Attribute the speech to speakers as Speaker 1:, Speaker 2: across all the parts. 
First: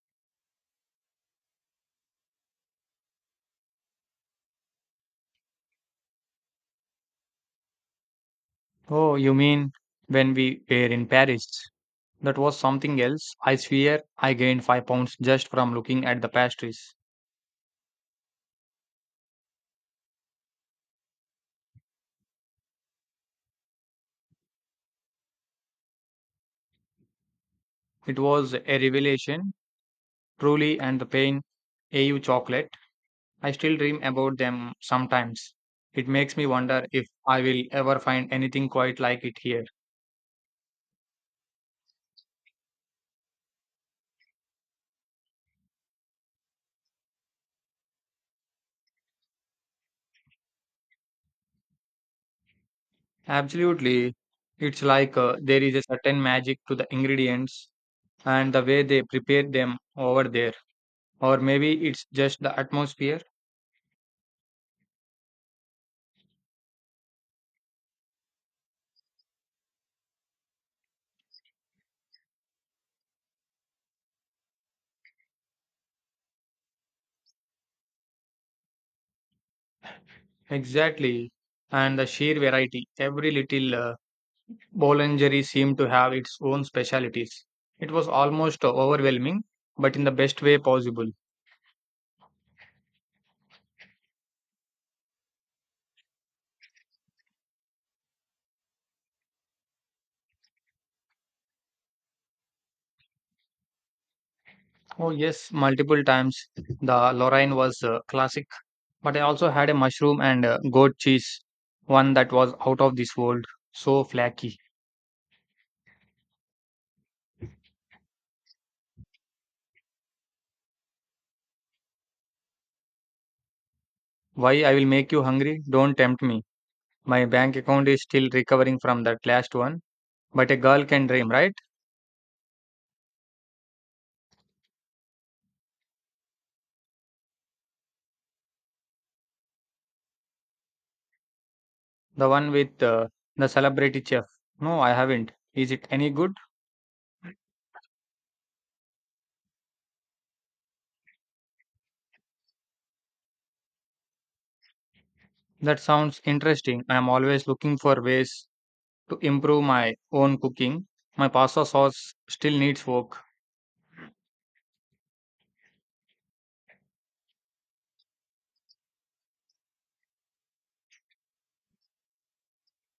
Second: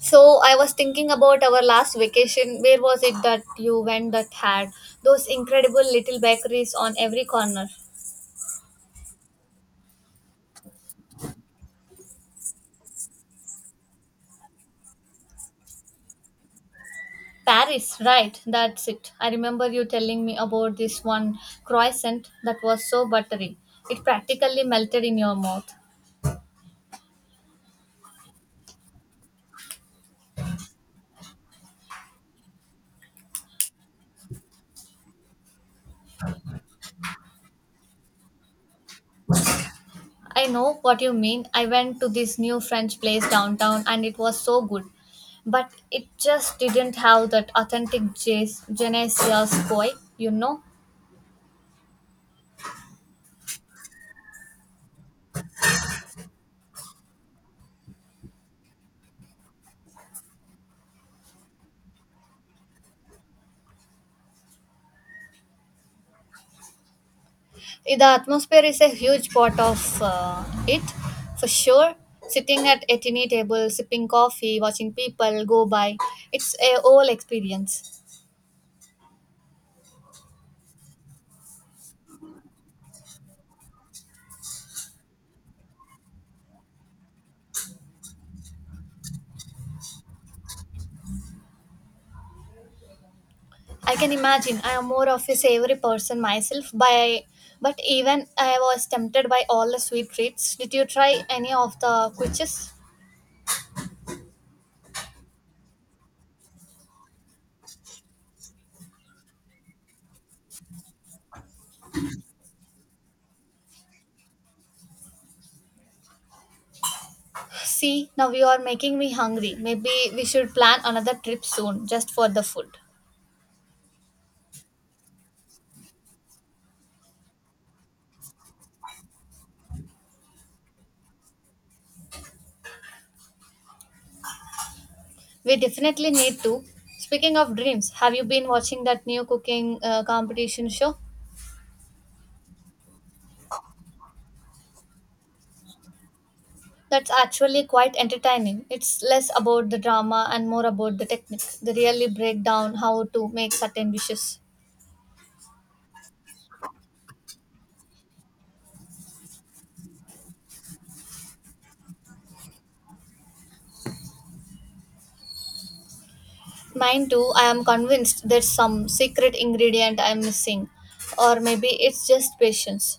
Speaker 1: So I was thinking about our last vacation. Where was it that you went that had those incredible little bakeries on every corner?
Speaker 2: Oh, you mean when we were in Paris? That was something else. I swear I gained 5 pounds just from looking at the pastries.
Speaker 1: Paris, right? That's it. I remember you telling me about this one croissant that was so buttery. It practically melted in your mouth.
Speaker 2: It was a revelation, truly, and the pain. AU chocolate. I still dream about them sometimes. It makes me wonder if I will ever find anything quite like it here.
Speaker 1: I know what you mean. I went to this new French place downtown and it was so good. But it just didn't have that authentic je ne sais quoi, you know?
Speaker 2: Absolutely. It's like there is a certain magic to the ingredients and the way they prepare them over there. Or maybe it's just the atmosphere.
Speaker 1: The atmosphere is a huge part of it, for sure, sitting at a tiny table sipping coffee watching people go by. It's a whole experience.
Speaker 2: Exactly. And the sheer variety. Every little boulangerie seemed to have its own specialities. It was almost overwhelming, but in the best way possible.
Speaker 1: I can imagine. I am more of a savory person myself by, but even I was tempted by all the sweet treats. Did you try any of the quiches?
Speaker 2: Oh, yes, multiple times. The Lorraine was classic, but I also had a mushroom and goat cheese, one that was out of this world, so flaky.
Speaker 1: See, now you are making me hungry. Maybe we should plan another trip soon just for the food.
Speaker 2: Why I will make you hungry? Don't tempt me. My bank account is still recovering from that last one, but a girl can dream, right?
Speaker 1: We definitely need to. Speaking of dreams, have you been watching that new cooking competition show?
Speaker 2: The one with the celebrity chef. No, I haven't. Is it any good?
Speaker 1: That's actually quite entertaining. It's less about the drama and more about the technique. They really break down how to make certain dishes.
Speaker 2: That sounds interesting. I am always looking for ways to improve my own cooking. My pasta sauce still needs work.
Speaker 1: Mine too. I am convinced there's some secret ingredient I'm missing, or maybe it's just patience.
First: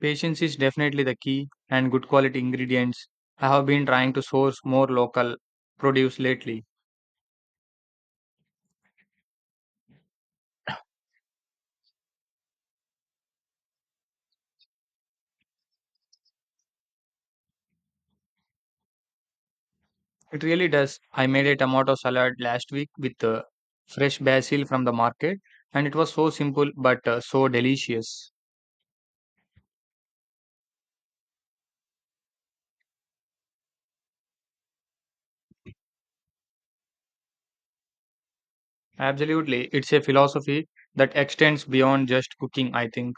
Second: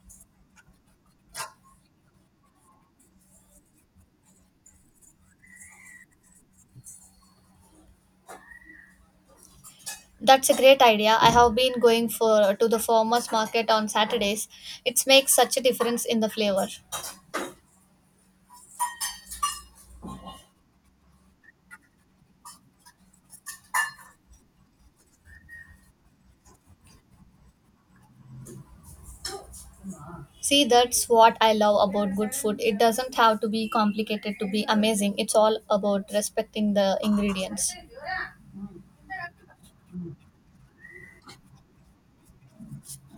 Speaker 2: Patience is definitely the key and good quality ingredients. I have been trying to source more local produce lately.
Speaker 1: That's a great idea. I have been going for to the farmers market on Saturdays. It makes such a difference in the flavor.
Speaker 2: It really does. I made a tomato salad last week with fresh basil from the market and it was so simple but so delicious.
Speaker 1: See, that's what I love about good food. It doesn't have to be complicated to be amazing. It's all about respecting the ingredients.
Speaker 2: Absolutely. It's a philosophy that extends beyond just cooking, I think.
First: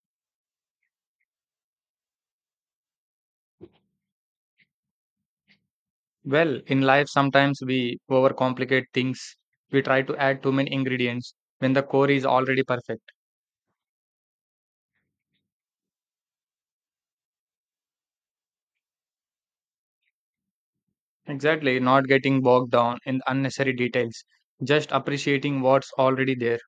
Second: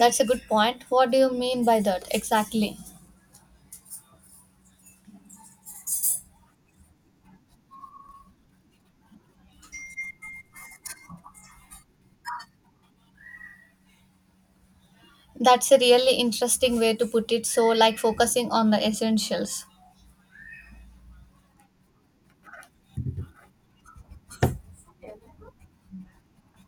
Speaker 1: That's a good point. What do you mean by that exactly?
Speaker 2: Well, in life, sometimes we overcomplicate things. We try to add too many ingredients when the core is already perfect.
Speaker 1: That's a really interesting way to put it. So, like focusing on the essentials.
Speaker 2: Exactly. Not getting bogged down in unnecessary details, just appreciating what's already there.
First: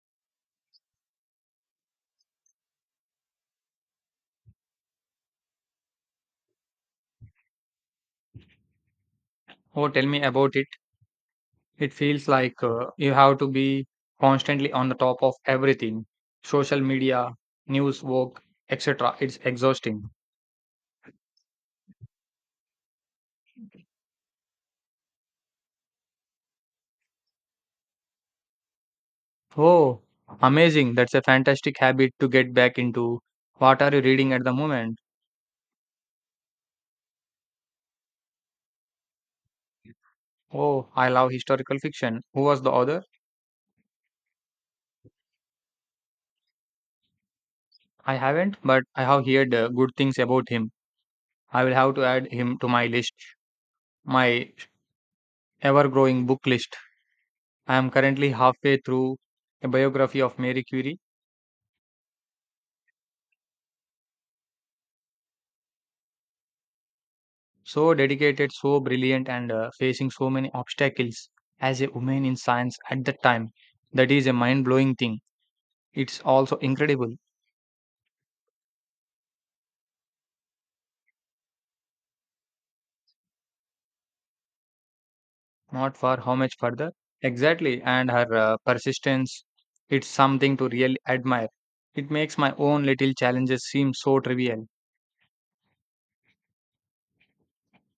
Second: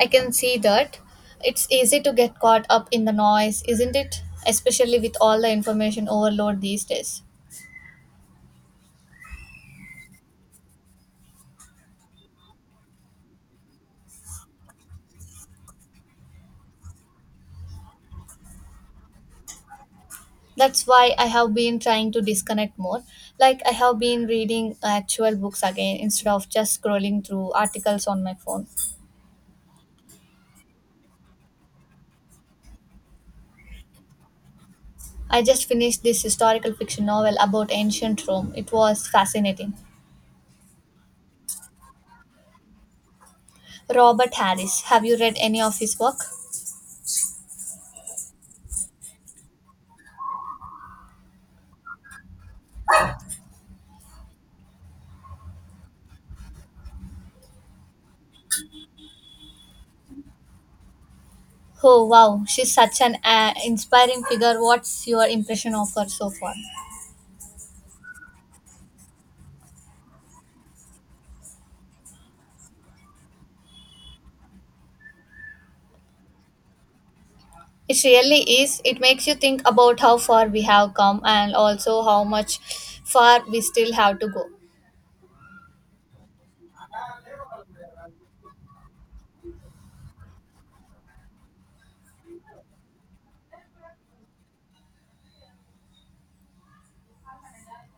Speaker 1: I can see that. It's easy to get caught up in the noise, isn't it? Especially with all the information overload these days.
Speaker 2: Oh, tell me about it. It feels like you have to be constantly on the top of everything social media, news, work, etc. It's exhausting.
Speaker 1: That's why I have been trying to disconnect more. Like I have been reading actual books again instead of just scrolling through articles on my phone.
Speaker 2: Oh, amazing. That's a fantastic habit to get back into. What are you reading at the moment?
Speaker 1: I just finished this historical fiction novel about ancient Rome. It was fascinating.
Speaker 2: Oh, I love historical fiction. Who was the author?
Speaker 1: Robert Harris, have you read any of his work?
Speaker 2: I haven't, but I have heard good things about him. I will have to add him to my list, my ever-growing book list. I am currently halfway through a biography of Mary Curie.
Speaker 1: Oh wow, she's such an inspiring figure. What's your impression of her so far?
Speaker 2: So dedicated, so brilliant, and facing so many obstacles as a woman in science at that time. That is a mind-blowing thing. It's also incredible.
Speaker 1: It really is. It makes you think about how far we have come and also how much far we still have to go.
Speaker 2: Not for how much further? Exactly. And her persistence, it's something to really admire. It makes my own little challenges seem so trivial.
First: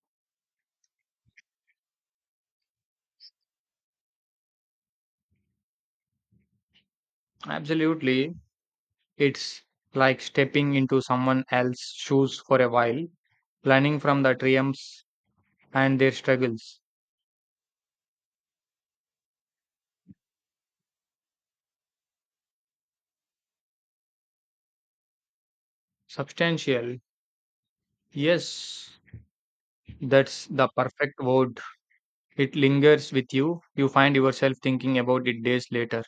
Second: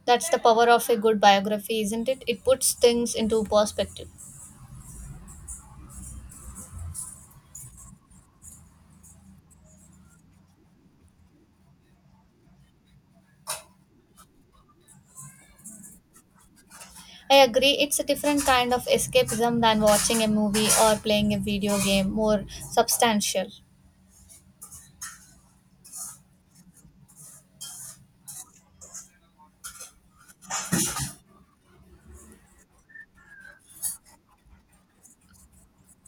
Speaker 1: That's the power of a good biography, isn't it? It puts things into perspective.
Speaker 2: Absolutely. It's like stepping into someone else's shoes for a while, learning from the triumphs and their struggles.
Speaker 1: I agree, it's a different kind of escapism than watching a movie or playing a video game, more substantial.
Speaker 2: Substantial. Yes, that's the perfect word. It lingers with you. You find yourself thinking about it days later.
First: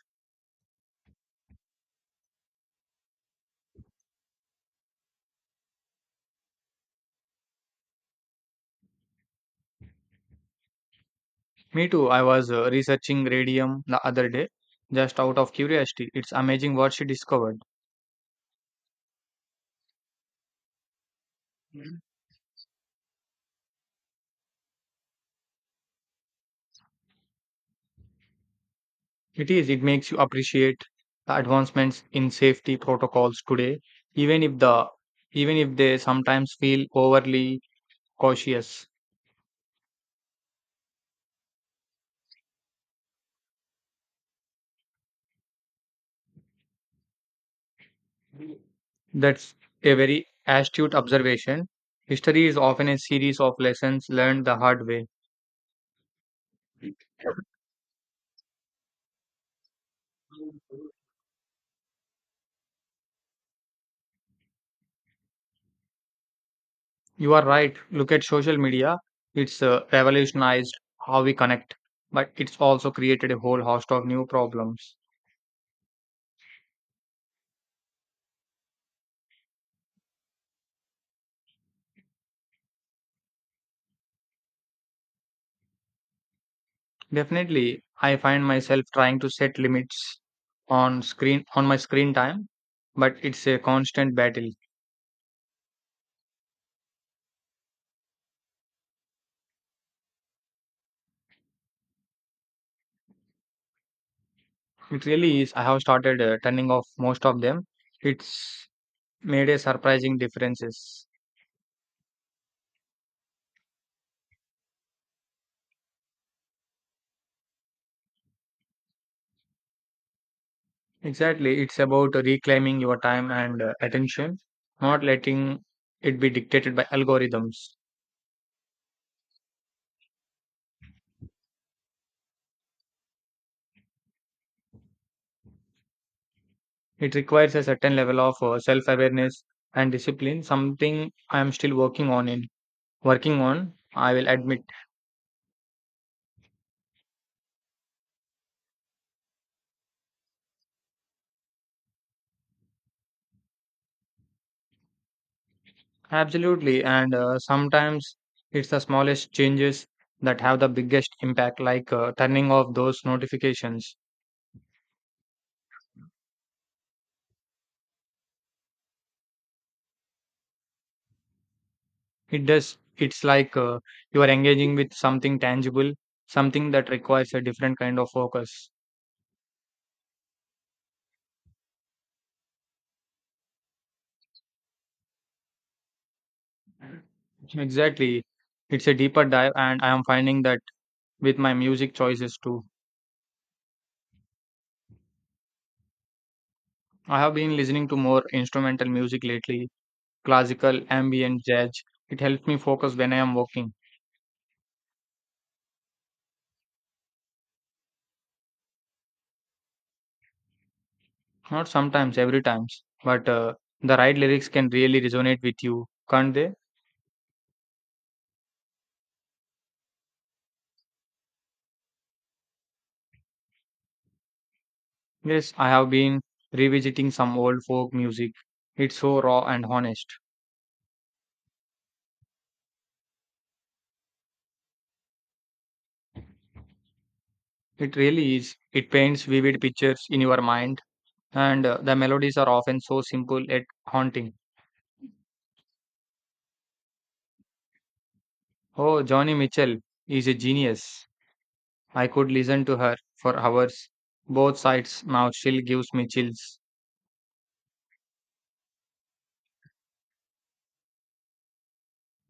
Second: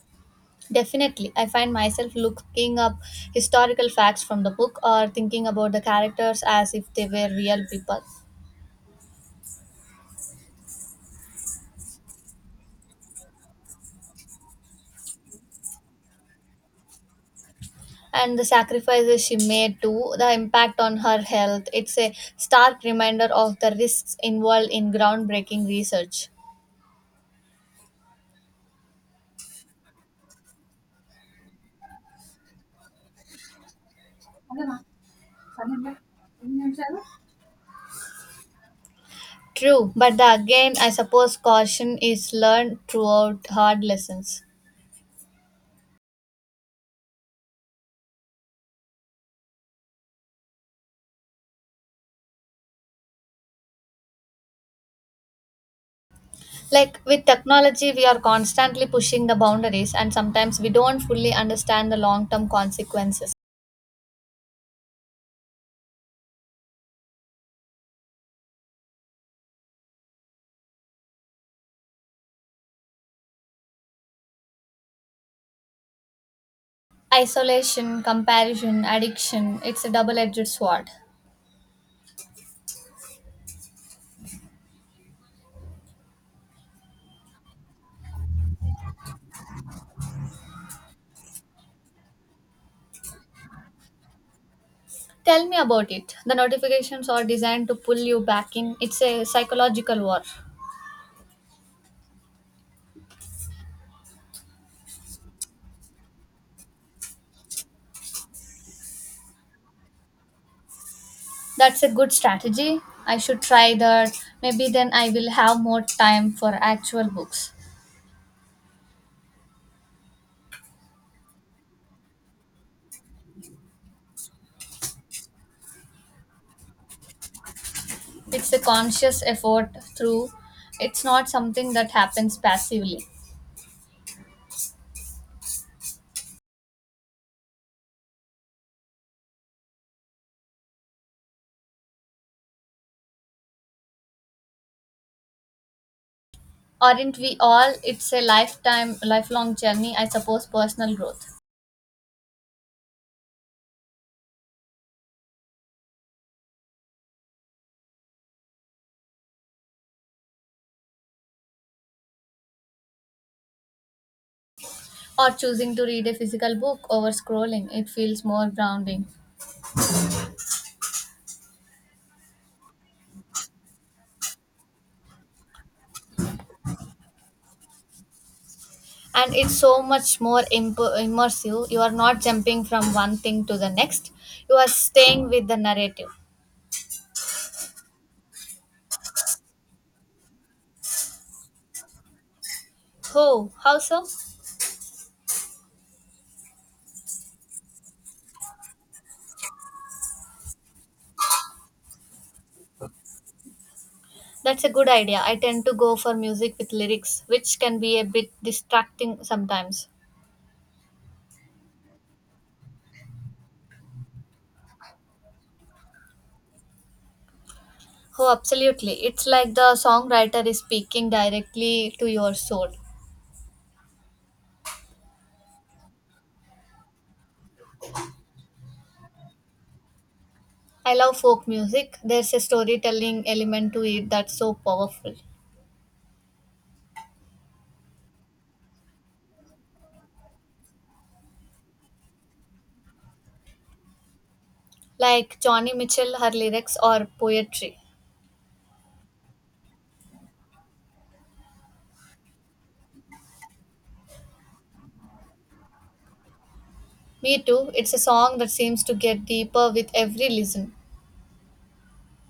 Speaker 1: Definitely, I find myself looking up historical facts from the book or thinking about the characters as if they were real people.
Speaker 2: Me too. I was researching radium the other day, just out of curiosity. It's amazing what she discovered.
Speaker 1: And the sacrifices she made too, the impact on her health. It's
Speaker 2: Mhm.
Speaker 1: a stark reminder of the risks involved in groundbreaking research.
Speaker 2: It is. It makes you appreciate the advancements in safety protocols today, even if the even if they sometimes feel overly cautious.
Speaker 1: True, but the again, I suppose caution is learned throughout hard lessons.
Speaker 2: That's a very astute observation. History is often a series of lessons learned the hard way.
Speaker 1: Like with technology, we are constantly pushing the boundaries, and sometimes we don't fully understand the long term consequences.
Speaker 2: You are right. Look at social media. It's revolutionized how we connect, but it's also created a whole host of new problems.
Speaker 1: Isolation, comparison, addiction, it's a double edged sword.
Speaker 2: Definitely, I find myself trying to set limits on my screen time, but it's a constant battle.
Speaker 1: Tell me about it. The notifications are designed to pull you back in, it's a psychological war.
Speaker 2: It really is. I have started turning off most of them. It's made a surprising differences.
Speaker 1: That's a good strategy. I should try that. Maybe then I will have more time for actual books.
Speaker 2: Exactly, it's about reclaiming your time and attention, not letting it be dictated by algorithms.
Speaker 1: It's a conscious effort through. It's not something that happens passively.
Speaker 2: It requires a certain level of self-awareness and discipline, something I am still working on in working on, I will admit.
Speaker 1: Aren't we all? It's a lifetime, lifelong journey, I suppose, personal growth.
Speaker 2: Absolutely, and sometimes it's the smallest changes that have the biggest impact, like turning off those notifications.
Speaker 1: Or choosing to read a physical book over scrolling. It feels more grounding.
Speaker 2: It does. It's like you are engaging with something tangible, something that requires a different kind of focus.
Speaker 1: And it's so much more immersive. You are not jumping from one thing to the next, you are staying with the narrative.
Speaker 2: Exactly. It's a deeper dive, and I am finding that with my music choices too.
Speaker 1: Oh, how so?
Speaker 2: I have been listening to more instrumental music lately, classical, ambient, jazz. It helps me focus when I am working.
Speaker 1: That's a good idea. I tend to go for music with lyrics, which can be a bit distracting sometimes.
Speaker 2: Not sometimes, every times, but the right lyrics can really resonate with you, can't they?
Speaker 1: Oh, absolutely. It's like the songwriter is speaking directly to your soul.
Speaker 2: Yes, I have been revisiting some old folk music. It's so raw and honest.
Speaker 1: I love folk music. There's a storytelling element to it that's so powerful.
Speaker 2: It really is. It paints vivid pictures in your mind, and the melodies are often so simple yet haunting.
Speaker 1: Like Johnny Mitchell, her lyrics or poetry.
Speaker 2: Oh, Johnny Mitchell is a genius. I could listen to her for hours. Both sides now still gives me chills.
Speaker 1: Me too. It's a song that seems to get deeper with every listen.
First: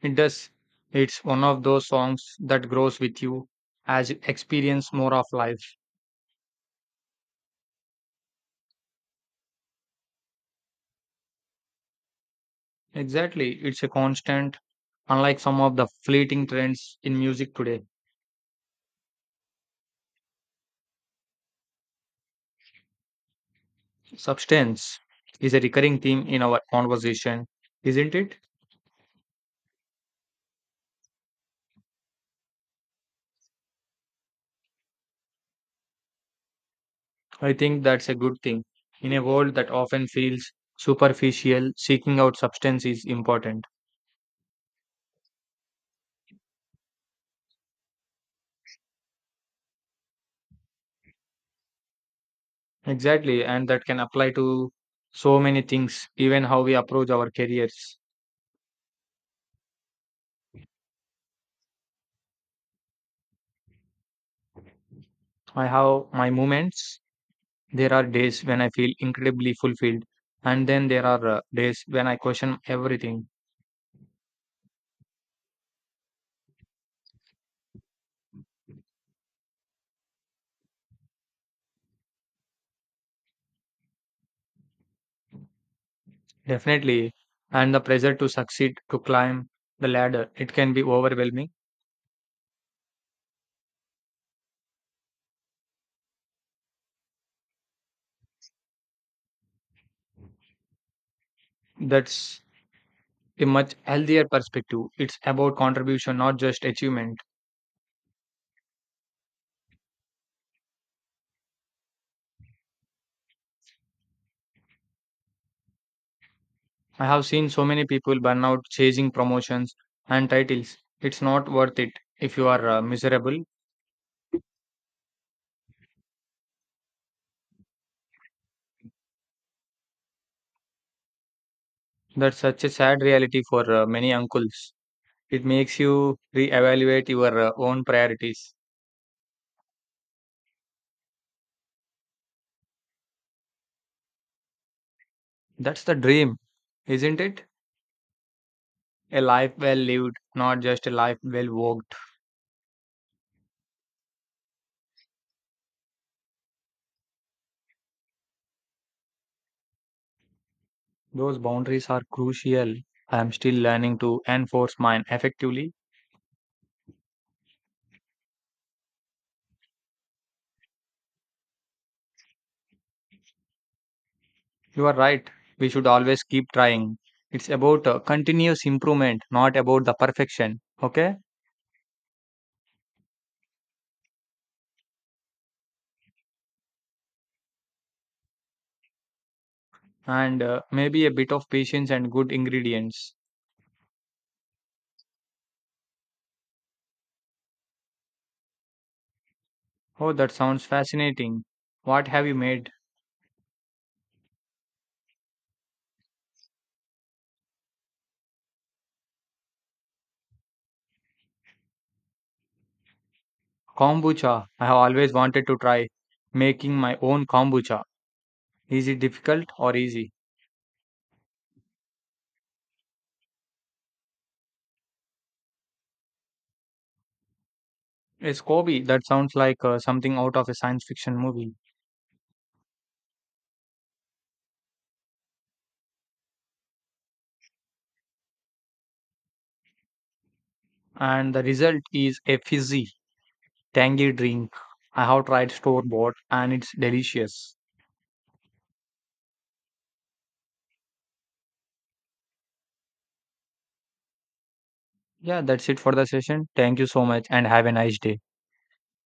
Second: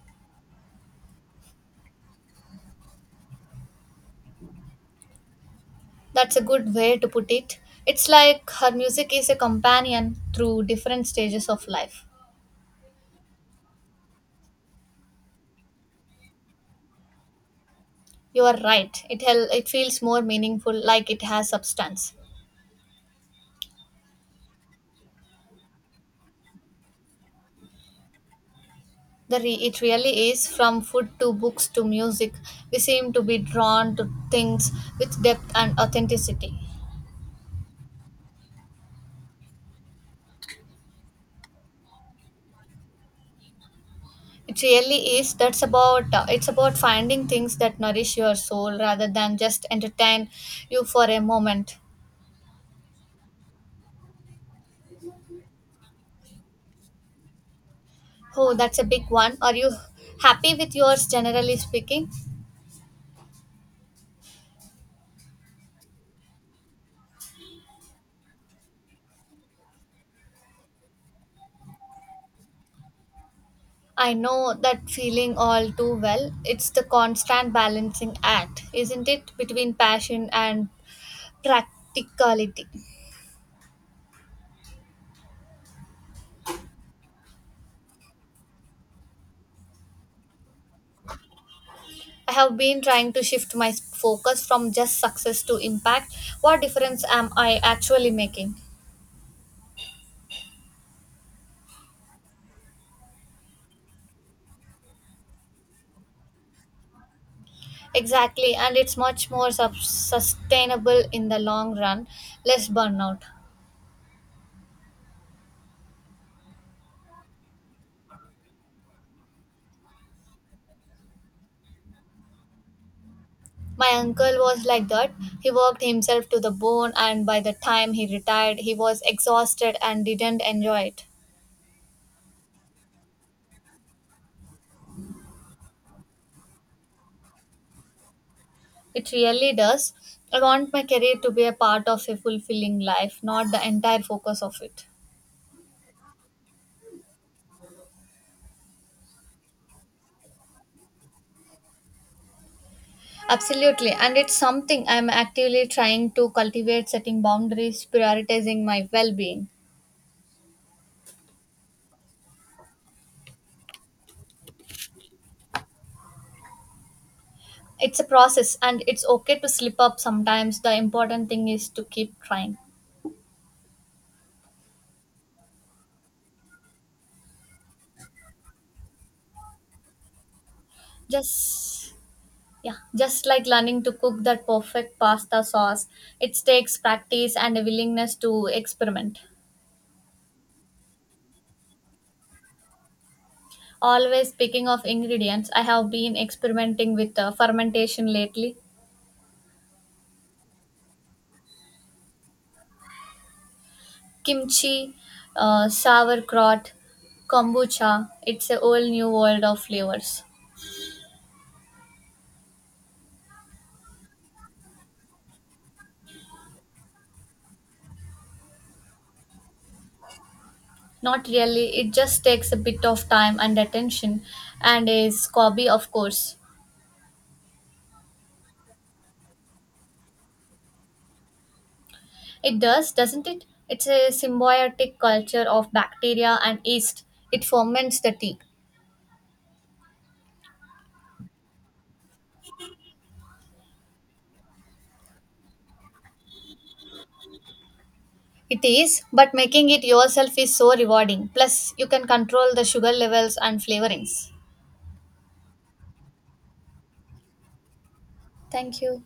Speaker 2: It does. It's one of those songs that grows with you as you experience more of life.
Speaker 1: That's a good way to put it. It's like her music is a companion through different stages of life.
Speaker 2: Exactly. It's a constant, unlike some of the fleeting trends in music today.
Speaker 1: You are right. It feels more meaningful like it has substance.
Speaker 2: Substance is a recurring theme in our conversation, isn't it?
Speaker 1: It really is, from food to books to music. We seem to be drawn to things with depth and authenticity.
Speaker 2: I think that's a good thing. In a world that often feels superficial, seeking out substance is important.
Speaker 1: It really is. That's about It's about finding things that nourish your soul rather than just entertain you for a moment.
Speaker 2: Exactly, and that can apply to so many things, even how we approach our careers.
Speaker 1: Oh, that's a big one. Are you happy with yours, generally speaking?
Speaker 2: I have my moments. There are days when I feel incredibly fulfilled, and then there are days when I question everything.
Speaker 1: I know that feeling all too well. It's the constant balancing act, isn't it, between passion and practicality?
Speaker 2: Definitely, and the pressure to succeed, to climb the ladder, it can be overwhelming.
Speaker 1: I have been trying to shift my focus from just success to impact. What difference am I actually making?
Speaker 2: That's a much healthier perspective. It's about contribution, not just achievement.
Speaker 1: Exactly, and it's much more sustainable in the long run, less burnout.
Speaker 2: I have seen so many people burn out chasing promotions and titles. It's not worth it if you are miserable.
Speaker 1: My uncle was like that. He worked himself to the bone, and by the time he retired, he was exhausted and didn't enjoy it.
Speaker 2: That's such a sad reality for many uncles. It makes you reevaluate your own priorities.
Speaker 1: It really does. I want my career to be a part of a fulfilling life, not the entire focus of it.
Speaker 2: That's the dream, isn't it? A life well lived, not just a life well walked.
Speaker 1: Absolutely. And it's something I'm actively trying to cultivate, setting boundaries, prioritizing my well being.
Speaker 2: Those boundaries are crucial. I am still learning to enforce mine effectively.
Speaker 1: It's a process, and it's okay to slip up sometimes. The important thing is to keep trying.
Speaker 2: You are right. We should always keep trying. It's about continuous improvement, not about the perfection. Okay?
Speaker 1: Just, yeah, just like learning to cook that perfect pasta sauce, it takes practice and a willingness to experiment.
Speaker 2: And maybe a bit of patience and good ingredients.
Speaker 1: Always speaking of ingredients, I have been experimenting with fermentation lately.
Speaker 2: Oh, that sounds fascinating. What have you made?
Speaker 1: Kimchi, sauerkraut, kombucha. It's a whole new world of flavors.
Speaker 2: Kombucha. I have always wanted to try making my own kombucha. Is it difficult or easy?
Speaker 1: Not really, it just takes a bit of time and attention, and is hobby, of course.
Speaker 2: It's Kobe. That sounds like something out of a science fiction movie.
Speaker 1: It does, doesn't it? It's a symbiotic culture of bacteria and yeast. It ferments the tea.
Speaker 2: And the result is a fizzy, tangy drink. I have tried store bought and it's delicious.
Speaker 1: It is, but making it yourself is so rewarding. Plus, you can control the sugar levels and flavorings.
Speaker 2: Yeah, that's it for the session. Thank you so much and have a nice day.
Speaker 1: Thank you.